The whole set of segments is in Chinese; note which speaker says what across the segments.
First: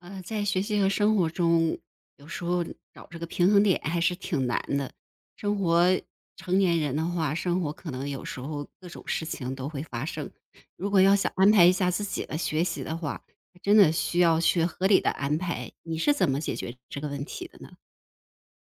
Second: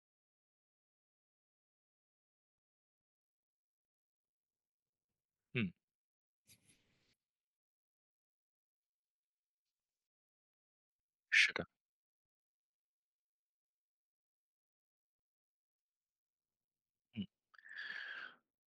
Speaker 1: 在学习和生活中，有时候找这个平衡点还是挺难的。生
Speaker 2: 嗯，
Speaker 1: 活成年人的话，生活可能有时候各种事情都会发生。如果要想安
Speaker 2: 是
Speaker 1: 排
Speaker 2: 的。
Speaker 1: 一下自己的学习的话，还真的需要去合理的安排。你是怎么解决这个问题的呢？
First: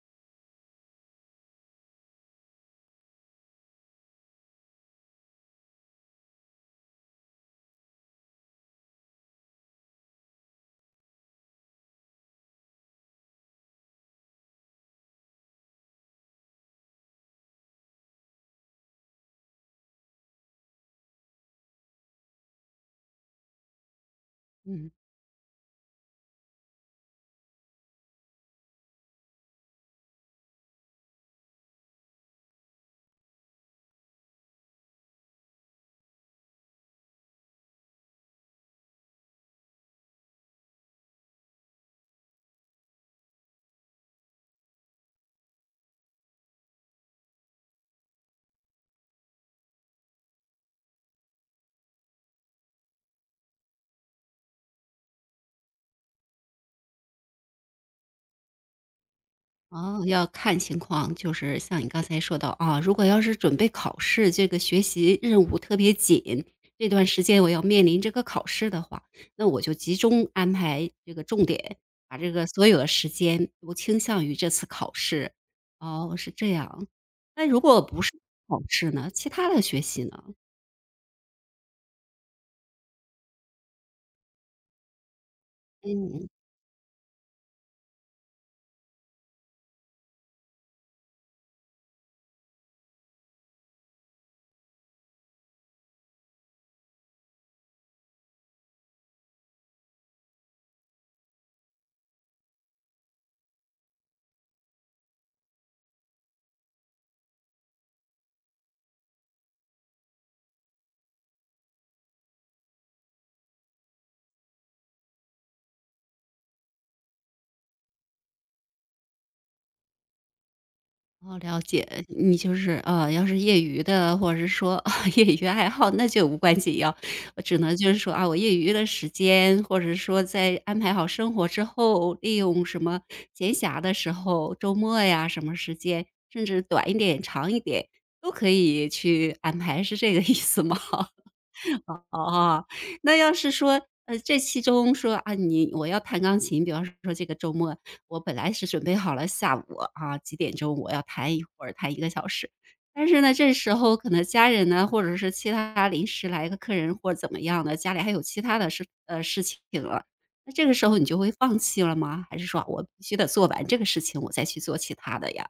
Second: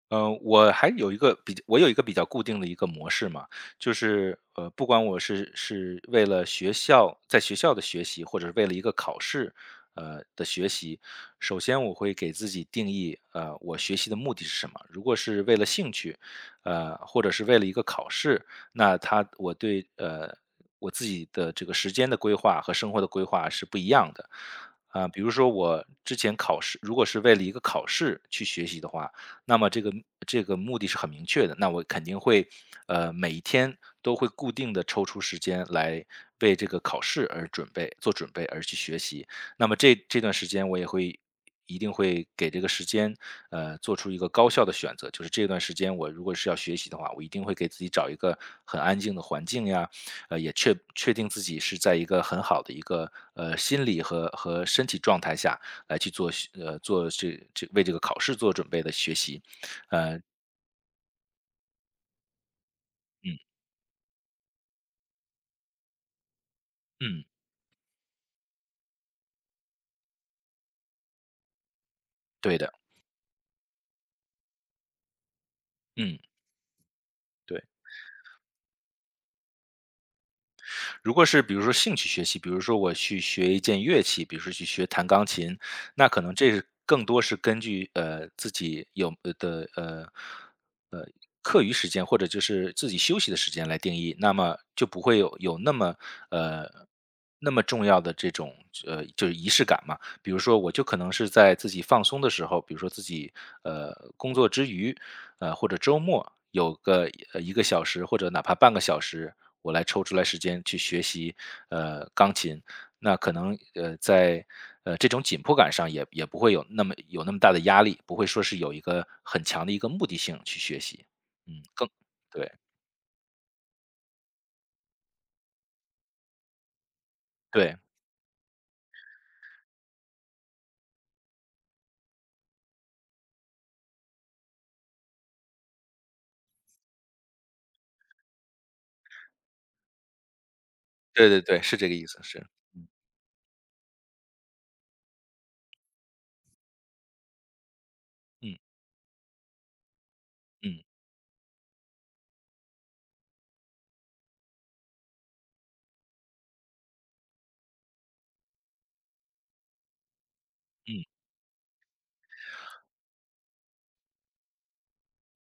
Speaker 2: 我有一个比较固定的一个模式嘛，就是不管我是为了学校在学校的学习，或者是为了一个考试的学习。首先我会给自己定义，我学习的目的是什么？如果是为了兴趣，或者是为了一个考试，那他我对呃我自己的这个时间的规划和生活的规划是不一样的。
Speaker 1: 嗯。
Speaker 2: 比如说我之前考试，如果是为了一个考试去学习的话，那么这个目的是很明确的。那我肯定会，每一天都会固定的抽出时间来为这个考试而准备做准备而去学习。那么这段时间我也会一定会给这个时间，做出一个高效的选择。就是这段时间我如果是要学习的话，我一定会给自己找一个很安静的环境呀，也确定自己是在一个很好的一个，心理和身体状态下，来去做这为这个考试做准备的学习。
Speaker 1: 哦，要看情况，就是像你刚才说到啊，如果要是
Speaker 2: 嗯
Speaker 1: 准备考试，这个学习任务特别紧，这段时
Speaker 2: 嗯，
Speaker 1: 间我要面临这个考试的话，那我就集中安排这个重点，把这个
Speaker 2: 对
Speaker 1: 所
Speaker 2: 的，
Speaker 1: 有的时间都倾向于这次考试。哦，
Speaker 2: 嗯，
Speaker 1: 是这样。那如
Speaker 2: 对。
Speaker 1: 果不是考试呢？其他的学习呢？
Speaker 2: 如果是比如说兴趣学习，比如说我去学一件乐器，比如说去学弹钢琴，那可
Speaker 1: 嗯。
Speaker 2: 能这是更多是根据，自己课余时间或者就是自己休息的时间来定义。那么就不会有那么呃那么重要的这种就是仪式感嘛。比如说，我就可能是在自己放松的时候，比如说自己工作之余，或者周末有个一个小时或者哪怕半个小时，我来抽出来时间去学习钢琴。那可能在这种紧迫感上也不会有那么大的压力，不会说是有一个很强的一个目的性去学习。
Speaker 1: 哦，了
Speaker 2: 嗯，更
Speaker 1: 解，你
Speaker 2: 对，
Speaker 1: 就是，要是业余的，或者是说 业余爱好，那就无关紧要。我只
Speaker 2: 对，
Speaker 1: 能就是说，啊，我业余的时间，或者是说在安排好生活之后，利用什么闲暇的时候，周末呀，什么时间，甚至短一点、长一点，都可以去安排，是这个意思吗？
Speaker 2: 对对对，是这个意思，是。
Speaker 1: 哦，那要是说，这其中说啊，你我要弹钢琴，比方说这个周末，我本来
Speaker 2: 嗯
Speaker 1: 是准备好了下午啊几点钟我
Speaker 2: 嗯
Speaker 1: 要弹一会儿，弹一个小时。但是呢，这时候可能家人呢，或者是其他临时来个客人或者怎么样的，家里还有其他事情了。那这个时候
Speaker 2: 嗯
Speaker 1: 你就会放弃了吗？还是说啊我必须得做完这个事情，我再去做其他的呀？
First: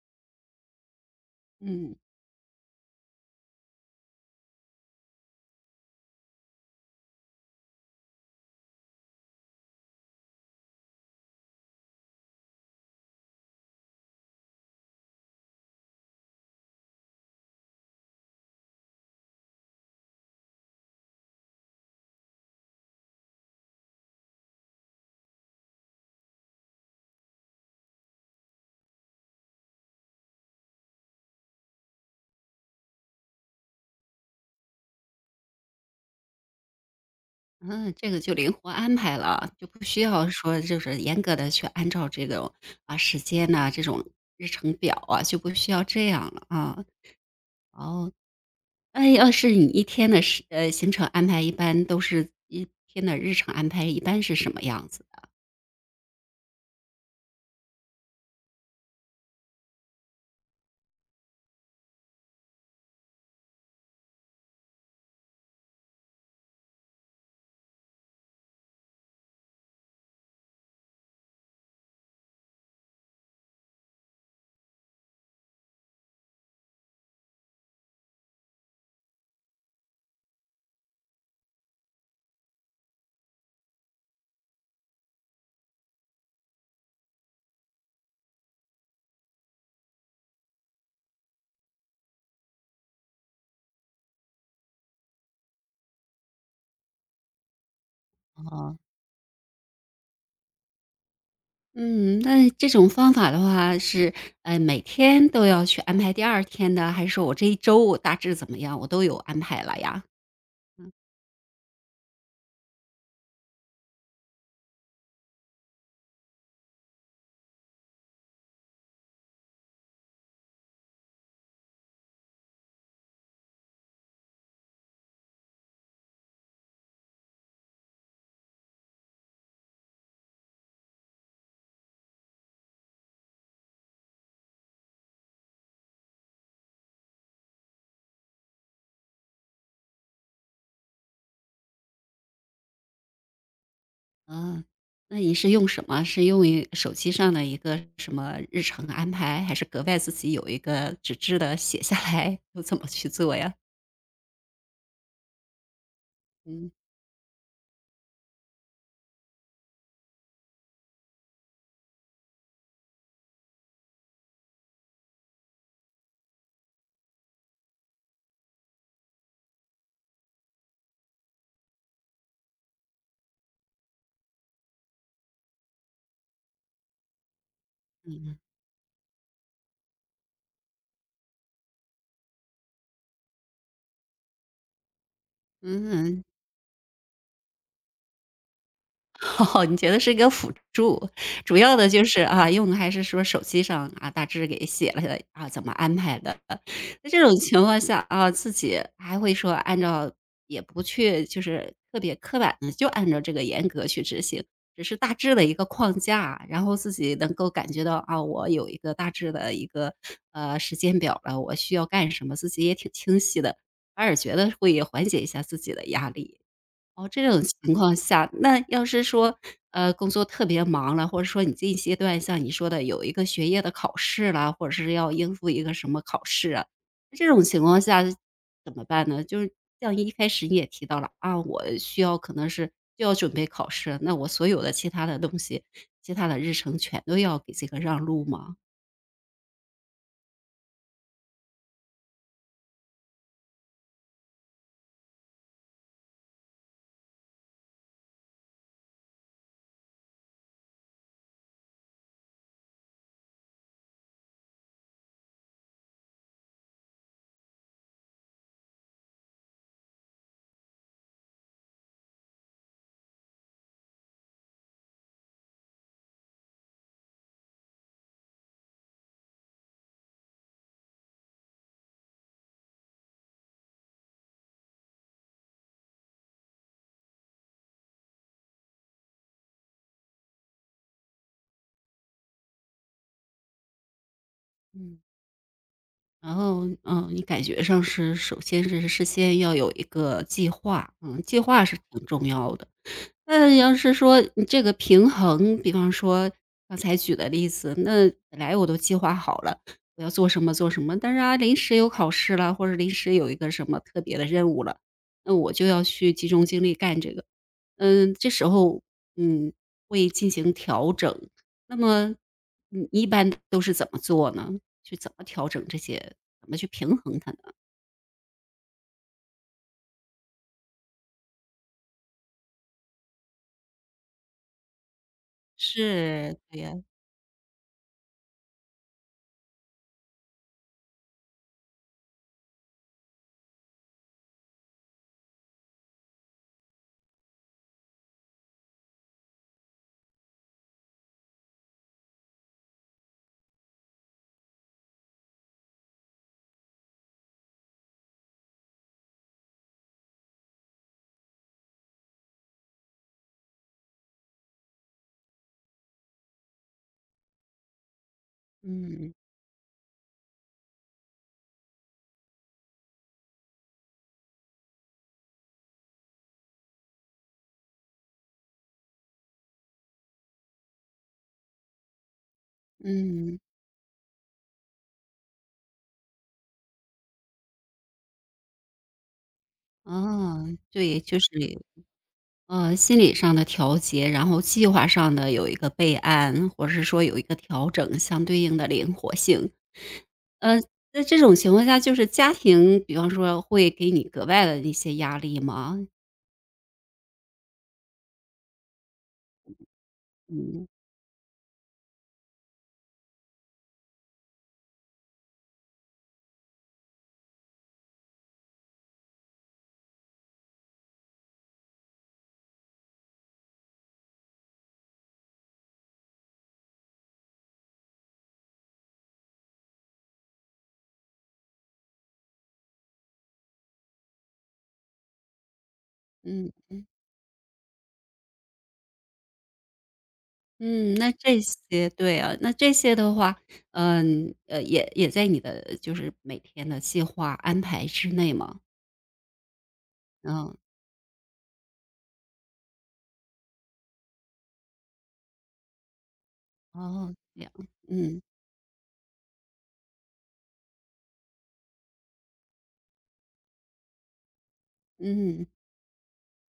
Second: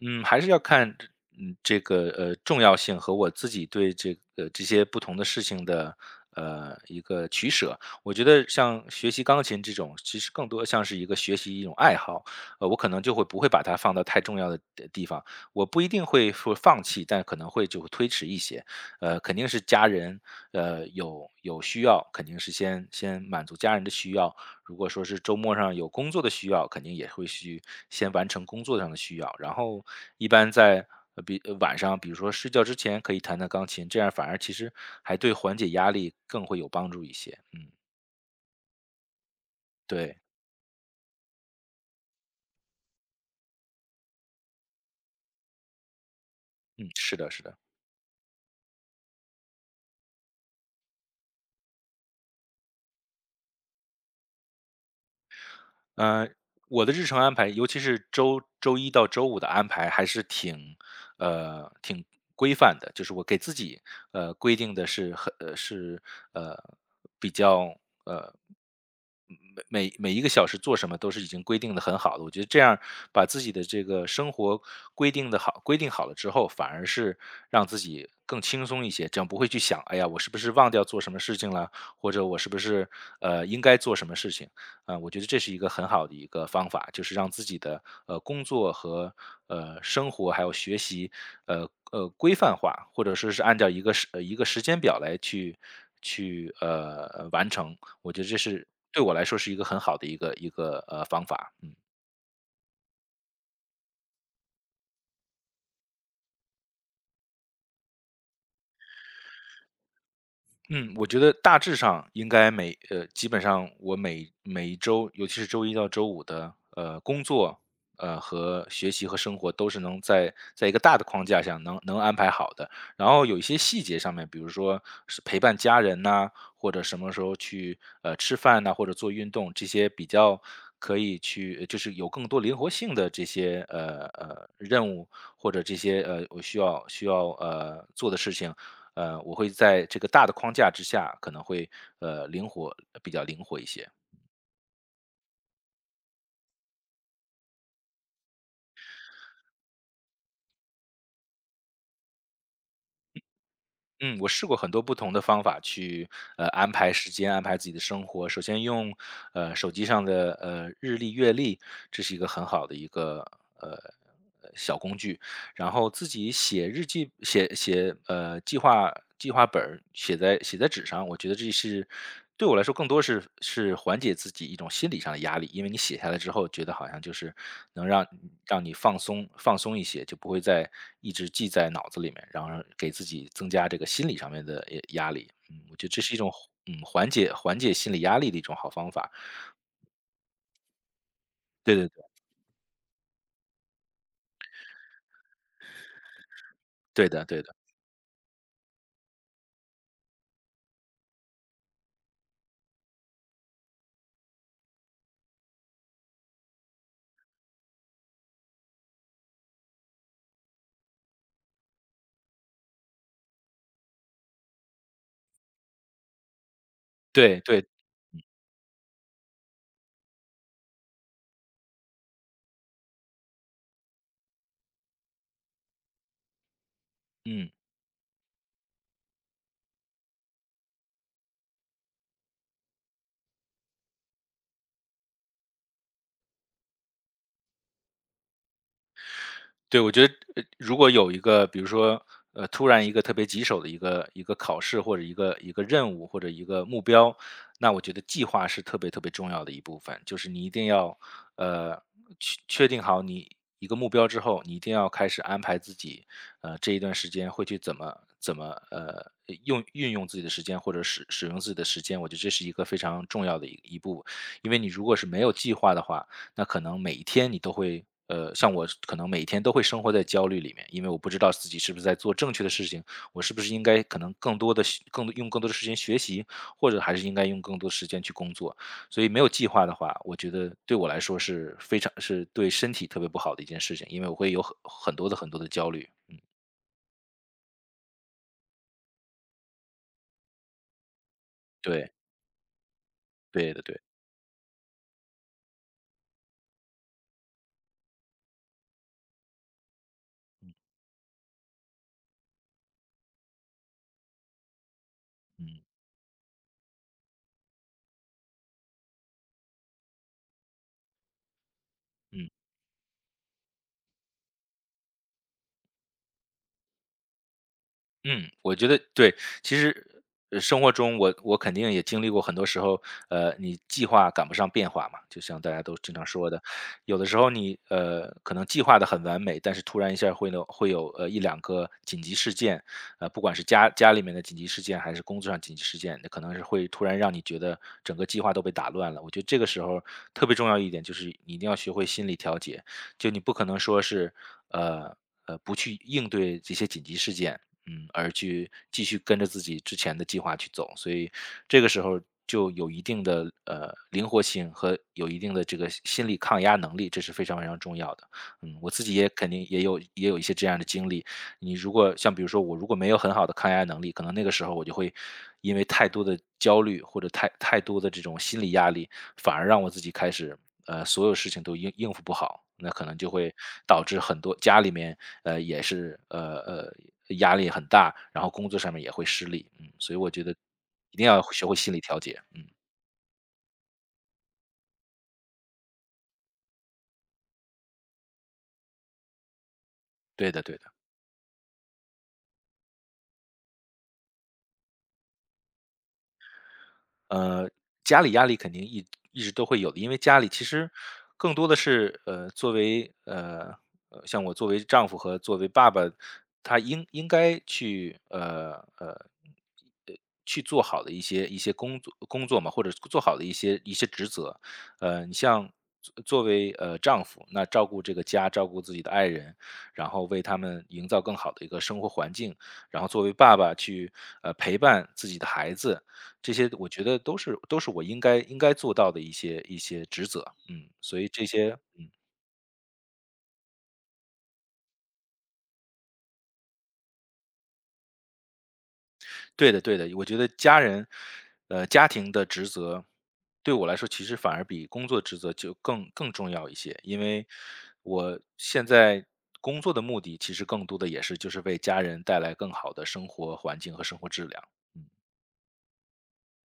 Speaker 2: 嗯，还是要嗯，这
Speaker 1: 嗯。
Speaker 2: 个，重要性和我自己对这些不同的事情的，一个取舍。我觉得像学习钢琴这种，其实更多像是一个学习一种爱好。我可能就会不会把它放到太重要的地方，我不一定会说放弃，但可能会就推迟一些。肯定是家人，有需要，肯定是先满足家人的需要。如果说是周末上有工作的需要，肯定也会去先完成工作上的需要。然后一般在呃比呃晚上，比如说睡觉之前可以弹钢琴，这样反而其实还对缓解压力更会有帮助一些。嗯，
Speaker 1: 嗯，这个就灵活安排了，就不需
Speaker 2: 对。
Speaker 1: 要说就是严格的去按照这种，啊，时间呐，这种日程表啊，就不需要这样了啊。
Speaker 2: 嗯，是的，是的。
Speaker 1: 哦，那要是你一天的时呃，行程安排一般都是一天的日程安排一般是什么样子的？
Speaker 2: 呃，我的日程安排，尤其是周一到周五的安排，还是挺挺规范的。就是我给自己规定的是很呃是呃比较。嗯每一个小时做什么都是已经规定的很好的。我觉得这样把自己的这个生活规定好了之后，反而是让自己更轻松一些。这样不会去想，哎呀，我是不是忘掉做什么事情了，或者我是不是应该做什么事情？我觉得这是一个很好的一个方法。就是让自己的工作和生活还有学习规范化，或者说是按照一个一个时间表来去完成。我觉得这是
Speaker 1: 哦。
Speaker 2: 对我来说是一个很好的一个，方法。嗯。
Speaker 1: 嗯，那这种方法的话是，每天都要去安排第二天的，还是说我这一周我大致怎么样，我都有安排了呀？
Speaker 2: 嗯，我觉得大致上应该基本上我每一周，尤其是周一到周五的工作，和学习和生活都是能在一个大的框架下能安排好的。然后有一些细节上面，比如说是陪伴家人呐、或者什么时候去吃饭呐、或者做运动，这些比较可以去就是有更多灵活性的这些任务或者这些我需要做的事情。我会在这个大的框架之下，可能会呃灵活比较灵活一些。
Speaker 1: 嗯，那你是用什么？是用于手机上的一个什么日程安排，还是格外自己有一个纸质的写下来，又怎么去做呀？
Speaker 2: 嗯，我试过很多不同的方法去安
Speaker 1: 嗯。
Speaker 2: 排时间，安排自己的生活。首先用手机上的日历、月历，这是一个很好的一个呃小工具。然后自己写日记，写写呃计划本儿，写在纸上。我觉得这是对我来说更多是是缓解自己一种心理上的压力。因为你写下来之后，觉得好像就是能
Speaker 1: 嗯
Speaker 2: 让你放松一些，就不会再一直记在脑子里面，然后给自己增加这个心理上面的压力。嗯，我觉得
Speaker 1: 嗯
Speaker 2: 这是一
Speaker 1: 嗯
Speaker 2: 种缓解心理压力的一种好方法。
Speaker 1: 哦，你觉得是一个辅助，主
Speaker 2: 对
Speaker 1: 要
Speaker 2: 对
Speaker 1: 的
Speaker 2: 对，
Speaker 1: 就是啊，用的还是说手机上啊，大致给写了下来啊，怎么安排的。
Speaker 2: 对
Speaker 1: 在这
Speaker 2: 的
Speaker 1: 种
Speaker 2: 对的，
Speaker 1: 情况下啊，自己还会说按照也不去就是特别刻板的，就按照这个严格去执行，只是大致的一个框架，然后自己能够感觉到啊，我有一个大致的一个，时间表了，我需要干什么，自己也挺清晰的，反而觉得会缓解一下自己的压力。哦，这
Speaker 2: 对
Speaker 1: 种
Speaker 2: 对。
Speaker 1: 情况下，那要是说，工作特别忙了，或者说你这一阶段像你说的有一个学业的考试啦，或者是要应付一个什么考试啊，这种
Speaker 2: 嗯。
Speaker 1: 情况下怎么办呢？就是像一开始你也提到了啊，我需要可能是就要准备考试，那我所有的其他的东西，其他的日程全都要给这个让路吗？
Speaker 2: 对，我觉得，如果有一个，比如说，突然一个特别棘手的一个考试或者一个任务或者一个目标，那我觉得计划是特别特别重要的一部分。就是你一定要，呃，确定好你一个目标之后，你一定要开始安排自己，这一段时间会去怎么呃运用自己的时间或者使用自己的时间。我觉得这是一个非常重要的一步。因为你如果是没有计划的话，那可能每一天你都会，像我可能每一天都会生活在焦虑里面，因为我不知道自己是不是在做正确的事情，我是不是应该可能更用更多的时间学习，或者还是应该用更多的时间去工作。所以没有计划的话，我觉得对我来说是非常是对身体特别不好的一件事情，因为我会有很
Speaker 1: 嗯。
Speaker 2: 多的很多的焦虑。嗯，
Speaker 1: 然后，嗯，你感觉上是首先是事先要有一个计划，嗯，计划是
Speaker 2: 对，
Speaker 1: 挺重要的。
Speaker 2: 对
Speaker 1: 那
Speaker 2: 的，
Speaker 1: 要
Speaker 2: 对。
Speaker 1: 是说你这个平衡，比方说刚才举的例子，那本来我都计划好了，我要做什
Speaker 2: 嗯
Speaker 1: 么做什么，但是啊，临时有考试了，或者临时有一个什么特别的任务了，那我
Speaker 2: 嗯
Speaker 1: 就要去集中精力干这个。嗯，这时候嗯会进行调整。那么
Speaker 2: 嗯。
Speaker 1: 你一般都是怎么做呢？去怎么调整这些？怎么去平衡它呢？
Speaker 2: 嗯，我觉得对。其实，生活中我肯定也经历过很多时候，你计划赶不上变化嘛，就像大家都经常说
Speaker 1: 是，
Speaker 2: 的。
Speaker 1: 对呀，
Speaker 2: 有的时候你可能计划的很完美，但是突然一下会有一两个紧急事件，不管是家里面的紧急事件，还是工作上紧急事件，可能是会突然让你觉得整个计划都被打乱了。我觉得这个时候特别重要一点就是你一定要学会心理调节。就你不可能说是呃。不去应对这些紧急事件，嗯，而去继续跟着自己之前的计划去走。所以这个时候就有一定的灵活性和有一定的这个心理抗压能力，这是非常非常重要的。嗯，我自己也
Speaker 1: 嗯
Speaker 2: 肯定也有一些这样的经历。你如果像比如说我如果没有很好的抗压能力，可能那个时候我就会因为太多的焦虑或者太多的这种心理压力，反而让我自己开始所有事情都应付不好，那可能就会
Speaker 1: 嗯，
Speaker 2: 导致很多家里面呃，也是呃呃压力很大，然后工作上面也会失利。嗯，所以我觉得
Speaker 1: 哦，
Speaker 2: 一
Speaker 1: 对，
Speaker 2: 定
Speaker 1: 就
Speaker 2: 要
Speaker 1: 是
Speaker 2: 学会心理调节。嗯，
Speaker 1: 心理上的调节，然后计划上的有一个备案，或者是说有一个调整，相对应的灵活性。
Speaker 2: 对的对
Speaker 1: 呃，
Speaker 2: 的。
Speaker 1: 在这种情况下，就是家庭，比方说会给你格外的一些压力吗？
Speaker 2: 呃，家里压力肯定一直都会有的，因为家里其实更多的是，像我作为丈夫和作为爸爸，他应该去，呃，呃，去做好的一些工作嘛，或者做好的一些职责。你像作为，丈夫，那照顾这个家，照顾自己的爱人，然后为他们营造更好的一个生活环境，然后作为爸爸去，陪伴自己的孩子，这些
Speaker 1: 嗯
Speaker 2: 我觉
Speaker 1: 嗯
Speaker 2: 得都是我应该做到的一些职责，嗯，
Speaker 1: 嗯，
Speaker 2: 所以
Speaker 1: 那
Speaker 2: 这
Speaker 1: 这
Speaker 2: 些，嗯，
Speaker 1: 些对啊，那这些的话，也也在你的就是每天的计划安排之内吗？
Speaker 2: 对的对的，我觉得
Speaker 1: 嗯，
Speaker 2: 家人，家庭的职责对我来说其实反而比工作职责就更重要一些，因
Speaker 1: 哦，
Speaker 2: 为
Speaker 1: 这样，
Speaker 2: 我
Speaker 1: 嗯
Speaker 2: 现在工作的目的其实更多的也是就是为家人带来更好的生活环境和生活质量，嗯，
Speaker 1: 嗯。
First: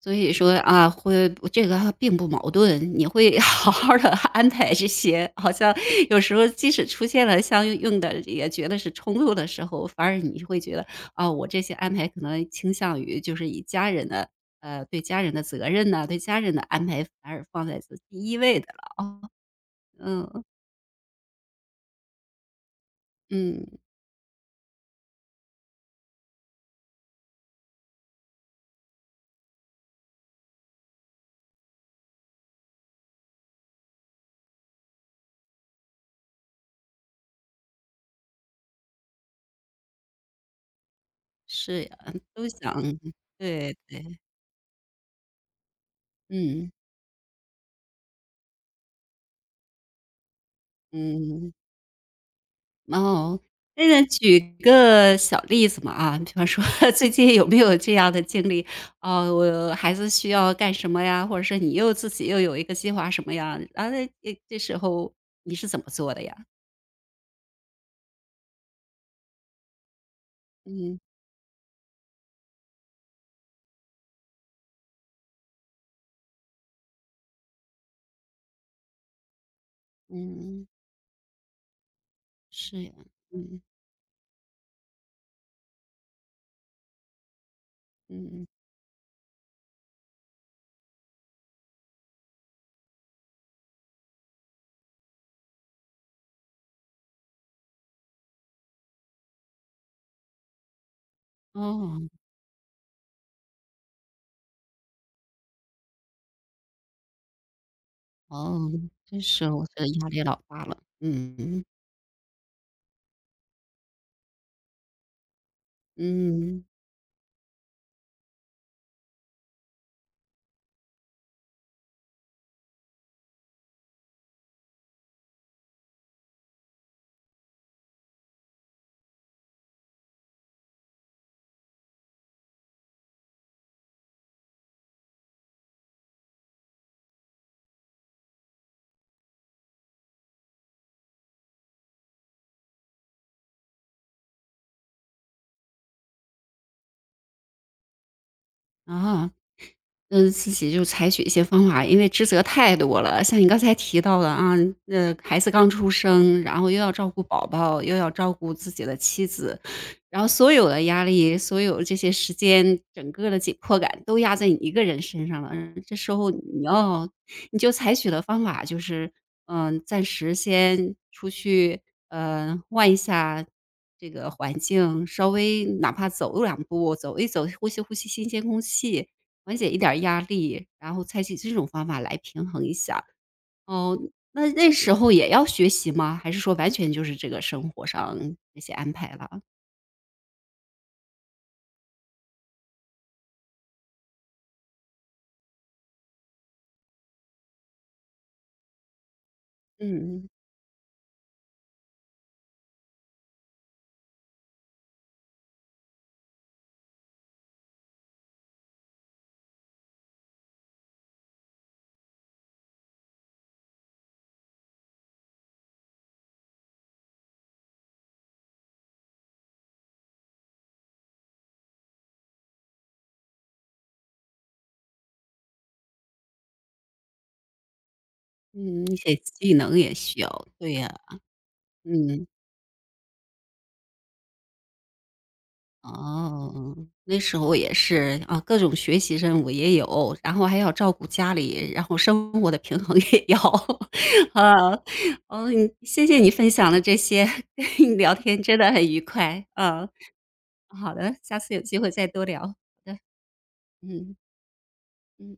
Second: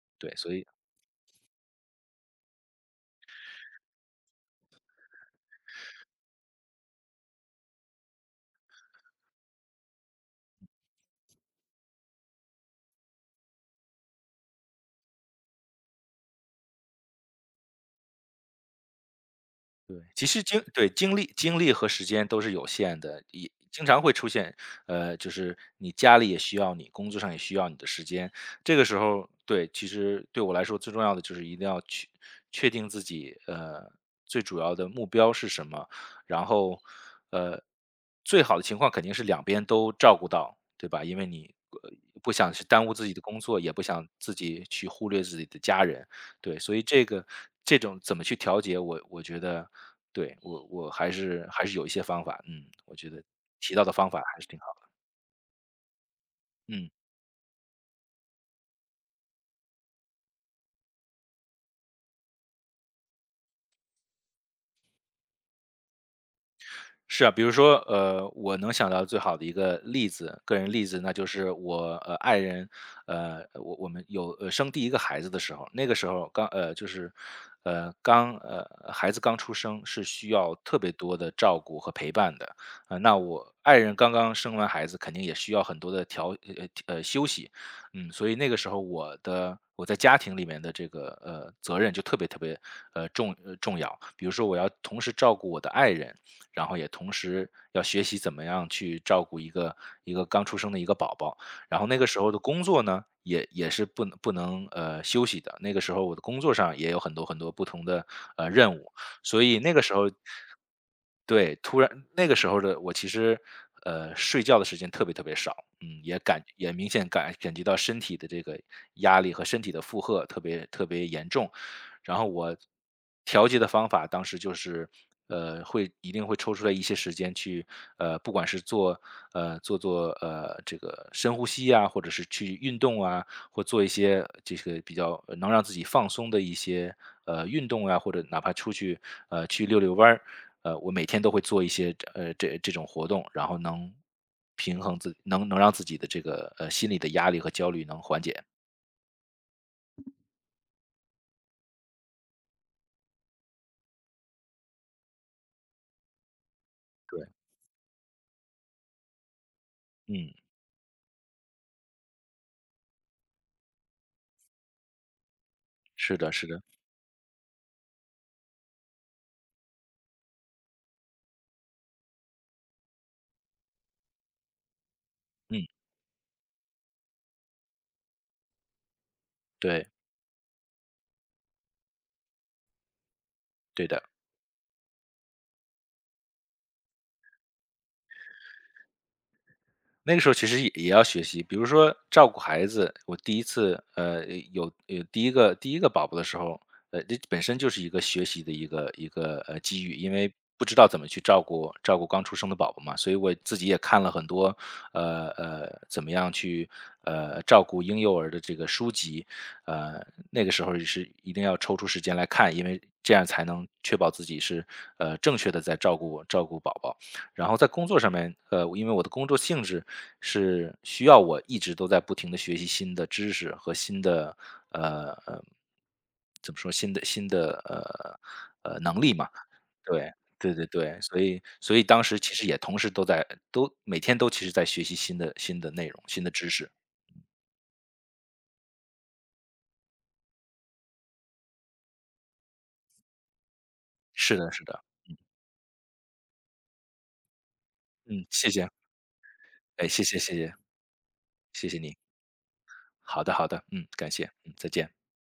Speaker 1: 所
Speaker 2: 对，
Speaker 1: 以
Speaker 2: 所
Speaker 1: 说
Speaker 2: 以
Speaker 1: 啊，会这个还并不矛盾，你会 好好的安排这些。好像有时候即使出现了相应的，也觉得是冲突的时候，反而你会觉得啊，我这些安排可能倾向于就是以家人的对家人的责任呐、对家人的安排反而放在是第一位的了啊。
Speaker 2: 对，其实
Speaker 1: 嗯
Speaker 2: 精对，精力和时间都是有限的，也
Speaker 1: 嗯，
Speaker 2: 经常会出现，就是你家里也需要你，工作上也需要你的时间。这个时候，对，其实对我来说最重要的就是一定要去确定自己，最主要的目标是什么，然后，呃，最好的情况肯定是两边都照顾到，对吧？因为你。
Speaker 1: 是
Speaker 2: 呃
Speaker 1: 呀，
Speaker 2: 不
Speaker 1: 都
Speaker 2: 想去
Speaker 1: 想
Speaker 2: 耽误自己的工作，也
Speaker 1: 对
Speaker 2: 不想
Speaker 1: 对，
Speaker 2: 自己去忽略自己的家人，对，
Speaker 1: 嗯
Speaker 2: 所以这种怎么去调节我，我觉得对，我我还是
Speaker 1: 嗯。
Speaker 2: 还是有一些方法，嗯，我觉得
Speaker 1: 哦，
Speaker 2: 提到
Speaker 1: 那
Speaker 2: 的
Speaker 1: 个
Speaker 2: 方法还
Speaker 1: 举
Speaker 2: 是挺好的，
Speaker 1: 个小例子嘛啊，比方说
Speaker 2: 嗯。
Speaker 1: 最近有没有这样的经历？哦，我孩子需要干什么呀？或者是你又自己又有一个计划什么呀？啊，那这这时候你是怎么做的呀？
Speaker 2: 是啊，比如说，我能想到最好的一个例子，个人例子，
Speaker 1: 嗯
Speaker 2: 那就是我爱人，我们生第一个孩子的时候，那个时候刚呃就是，呃刚呃孩子刚出生是需要
Speaker 1: 嗯，
Speaker 2: 特别多的照顾和陪伴的，
Speaker 1: 是呀，
Speaker 2: 那我
Speaker 1: 嗯
Speaker 2: 爱人刚刚生完孩子，肯定也需要很多的休息，嗯，所以那
Speaker 1: 嗯，
Speaker 2: 个时候我在家庭里面的这个责任就特别特别重要，比如说我要同时照顾我的爱人，然后也同时要学习怎么样去照顾一个刚出生的一个宝宝。然后那
Speaker 1: 哦
Speaker 2: 个时候的工作呢，也是不能休息的。那个时候我的工作上也有很多很多不同的
Speaker 1: 哦，
Speaker 2: 任务，
Speaker 1: 这
Speaker 2: 所
Speaker 1: 时候
Speaker 2: 以
Speaker 1: 我
Speaker 2: 那
Speaker 1: 觉
Speaker 2: 个
Speaker 1: 得
Speaker 2: 时候
Speaker 1: 压力老大了，
Speaker 2: 对，
Speaker 1: 嗯
Speaker 2: 突然那个时候的我其实，睡觉的时间特别特别少，嗯，也感
Speaker 1: 嗯
Speaker 2: 也明显感觉到身体的这个压力和身体的负荷特别特别严重，然后我调节的方法当时就是，会一定会抽出来一些时间去，不管是做这个深呼吸啊，或者是去运动啊，或做一些这个比较能让自己放松的一些运动啊，或者哪怕出去去溜溜弯儿，我每天都会做一些这种活动，然后能平衡自能能让自己的这个心理的压力和焦虑能缓解。
Speaker 1: 啊。嗯，自己就采取一些方法，因为职责太多了。像你刚才提到的啊，孩子刚出生，然后又要照顾
Speaker 2: 对，
Speaker 1: 宝宝，又要照顾自己的妻子，然后
Speaker 2: 嗯，
Speaker 1: 所有的压力，所有这些时间，整个的紧迫感都压在你一个人身上了。嗯这时
Speaker 2: 是的，
Speaker 1: 候
Speaker 2: 是的，
Speaker 1: 你要，你就采取的方法就是，嗯、暂时先出去，换一下这个环境，稍
Speaker 2: 嗯，
Speaker 1: 微哪怕走两步，走一走，呼吸呼吸新鲜空气，缓解一
Speaker 2: 对，
Speaker 1: 点儿压力，然后采取这种方法来平衡一下。
Speaker 2: 对
Speaker 1: 哦，
Speaker 2: 的。
Speaker 1: 那那时候也要学习吗？还是说完全就是这个生活上这些安排了？
Speaker 2: 那个时候其实也要学习，比如说照顾孩子，我第一次有第一个宝宝的时候，这本身就是一个学习的一个机遇，因
Speaker 1: 嗯
Speaker 2: 为不知道怎么去照顾刚出生的宝宝嘛，所以我自己也看了很多怎么样去照顾婴幼儿的这个书籍，呃那个时候是一定要抽出时间来看，因为这样才能确保自己是正确的在照顾宝宝。然后在工作上面，因为我的工作性质是需要我一直都在不停的学习新的知识和新的，呃，呃，怎么说，新的新的，呃，呃，
Speaker 1: 嗯，一
Speaker 2: 能力
Speaker 1: 些
Speaker 2: 嘛，
Speaker 1: 技能也
Speaker 2: 对，
Speaker 1: 需要，
Speaker 2: 对对
Speaker 1: 对呀，
Speaker 2: 对，所以所以当时
Speaker 1: 嗯，
Speaker 2: 其实也同时都在每天都在学习新的内容、新的知识。
Speaker 1: 哦，那时候也是啊，各种学习任务也有，然后还要照顾家里，然后生活的平衡也要，
Speaker 2: 是的是
Speaker 1: 啊，
Speaker 2: 的，
Speaker 1: 哦嗯，谢谢你分享的这些，跟你聊
Speaker 2: 嗯，
Speaker 1: 天
Speaker 2: 谢
Speaker 1: 真
Speaker 2: 谢，
Speaker 1: 的很愉快，
Speaker 2: 哎，
Speaker 1: 啊。
Speaker 2: 谢谢，
Speaker 1: 好的，下次有
Speaker 2: 谢谢
Speaker 1: 机会
Speaker 2: 你。
Speaker 1: 再多聊。好的，
Speaker 2: 好的好的，嗯，感
Speaker 1: 嗯
Speaker 2: 谢，嗯，再见。
Speaker 1: 嗯。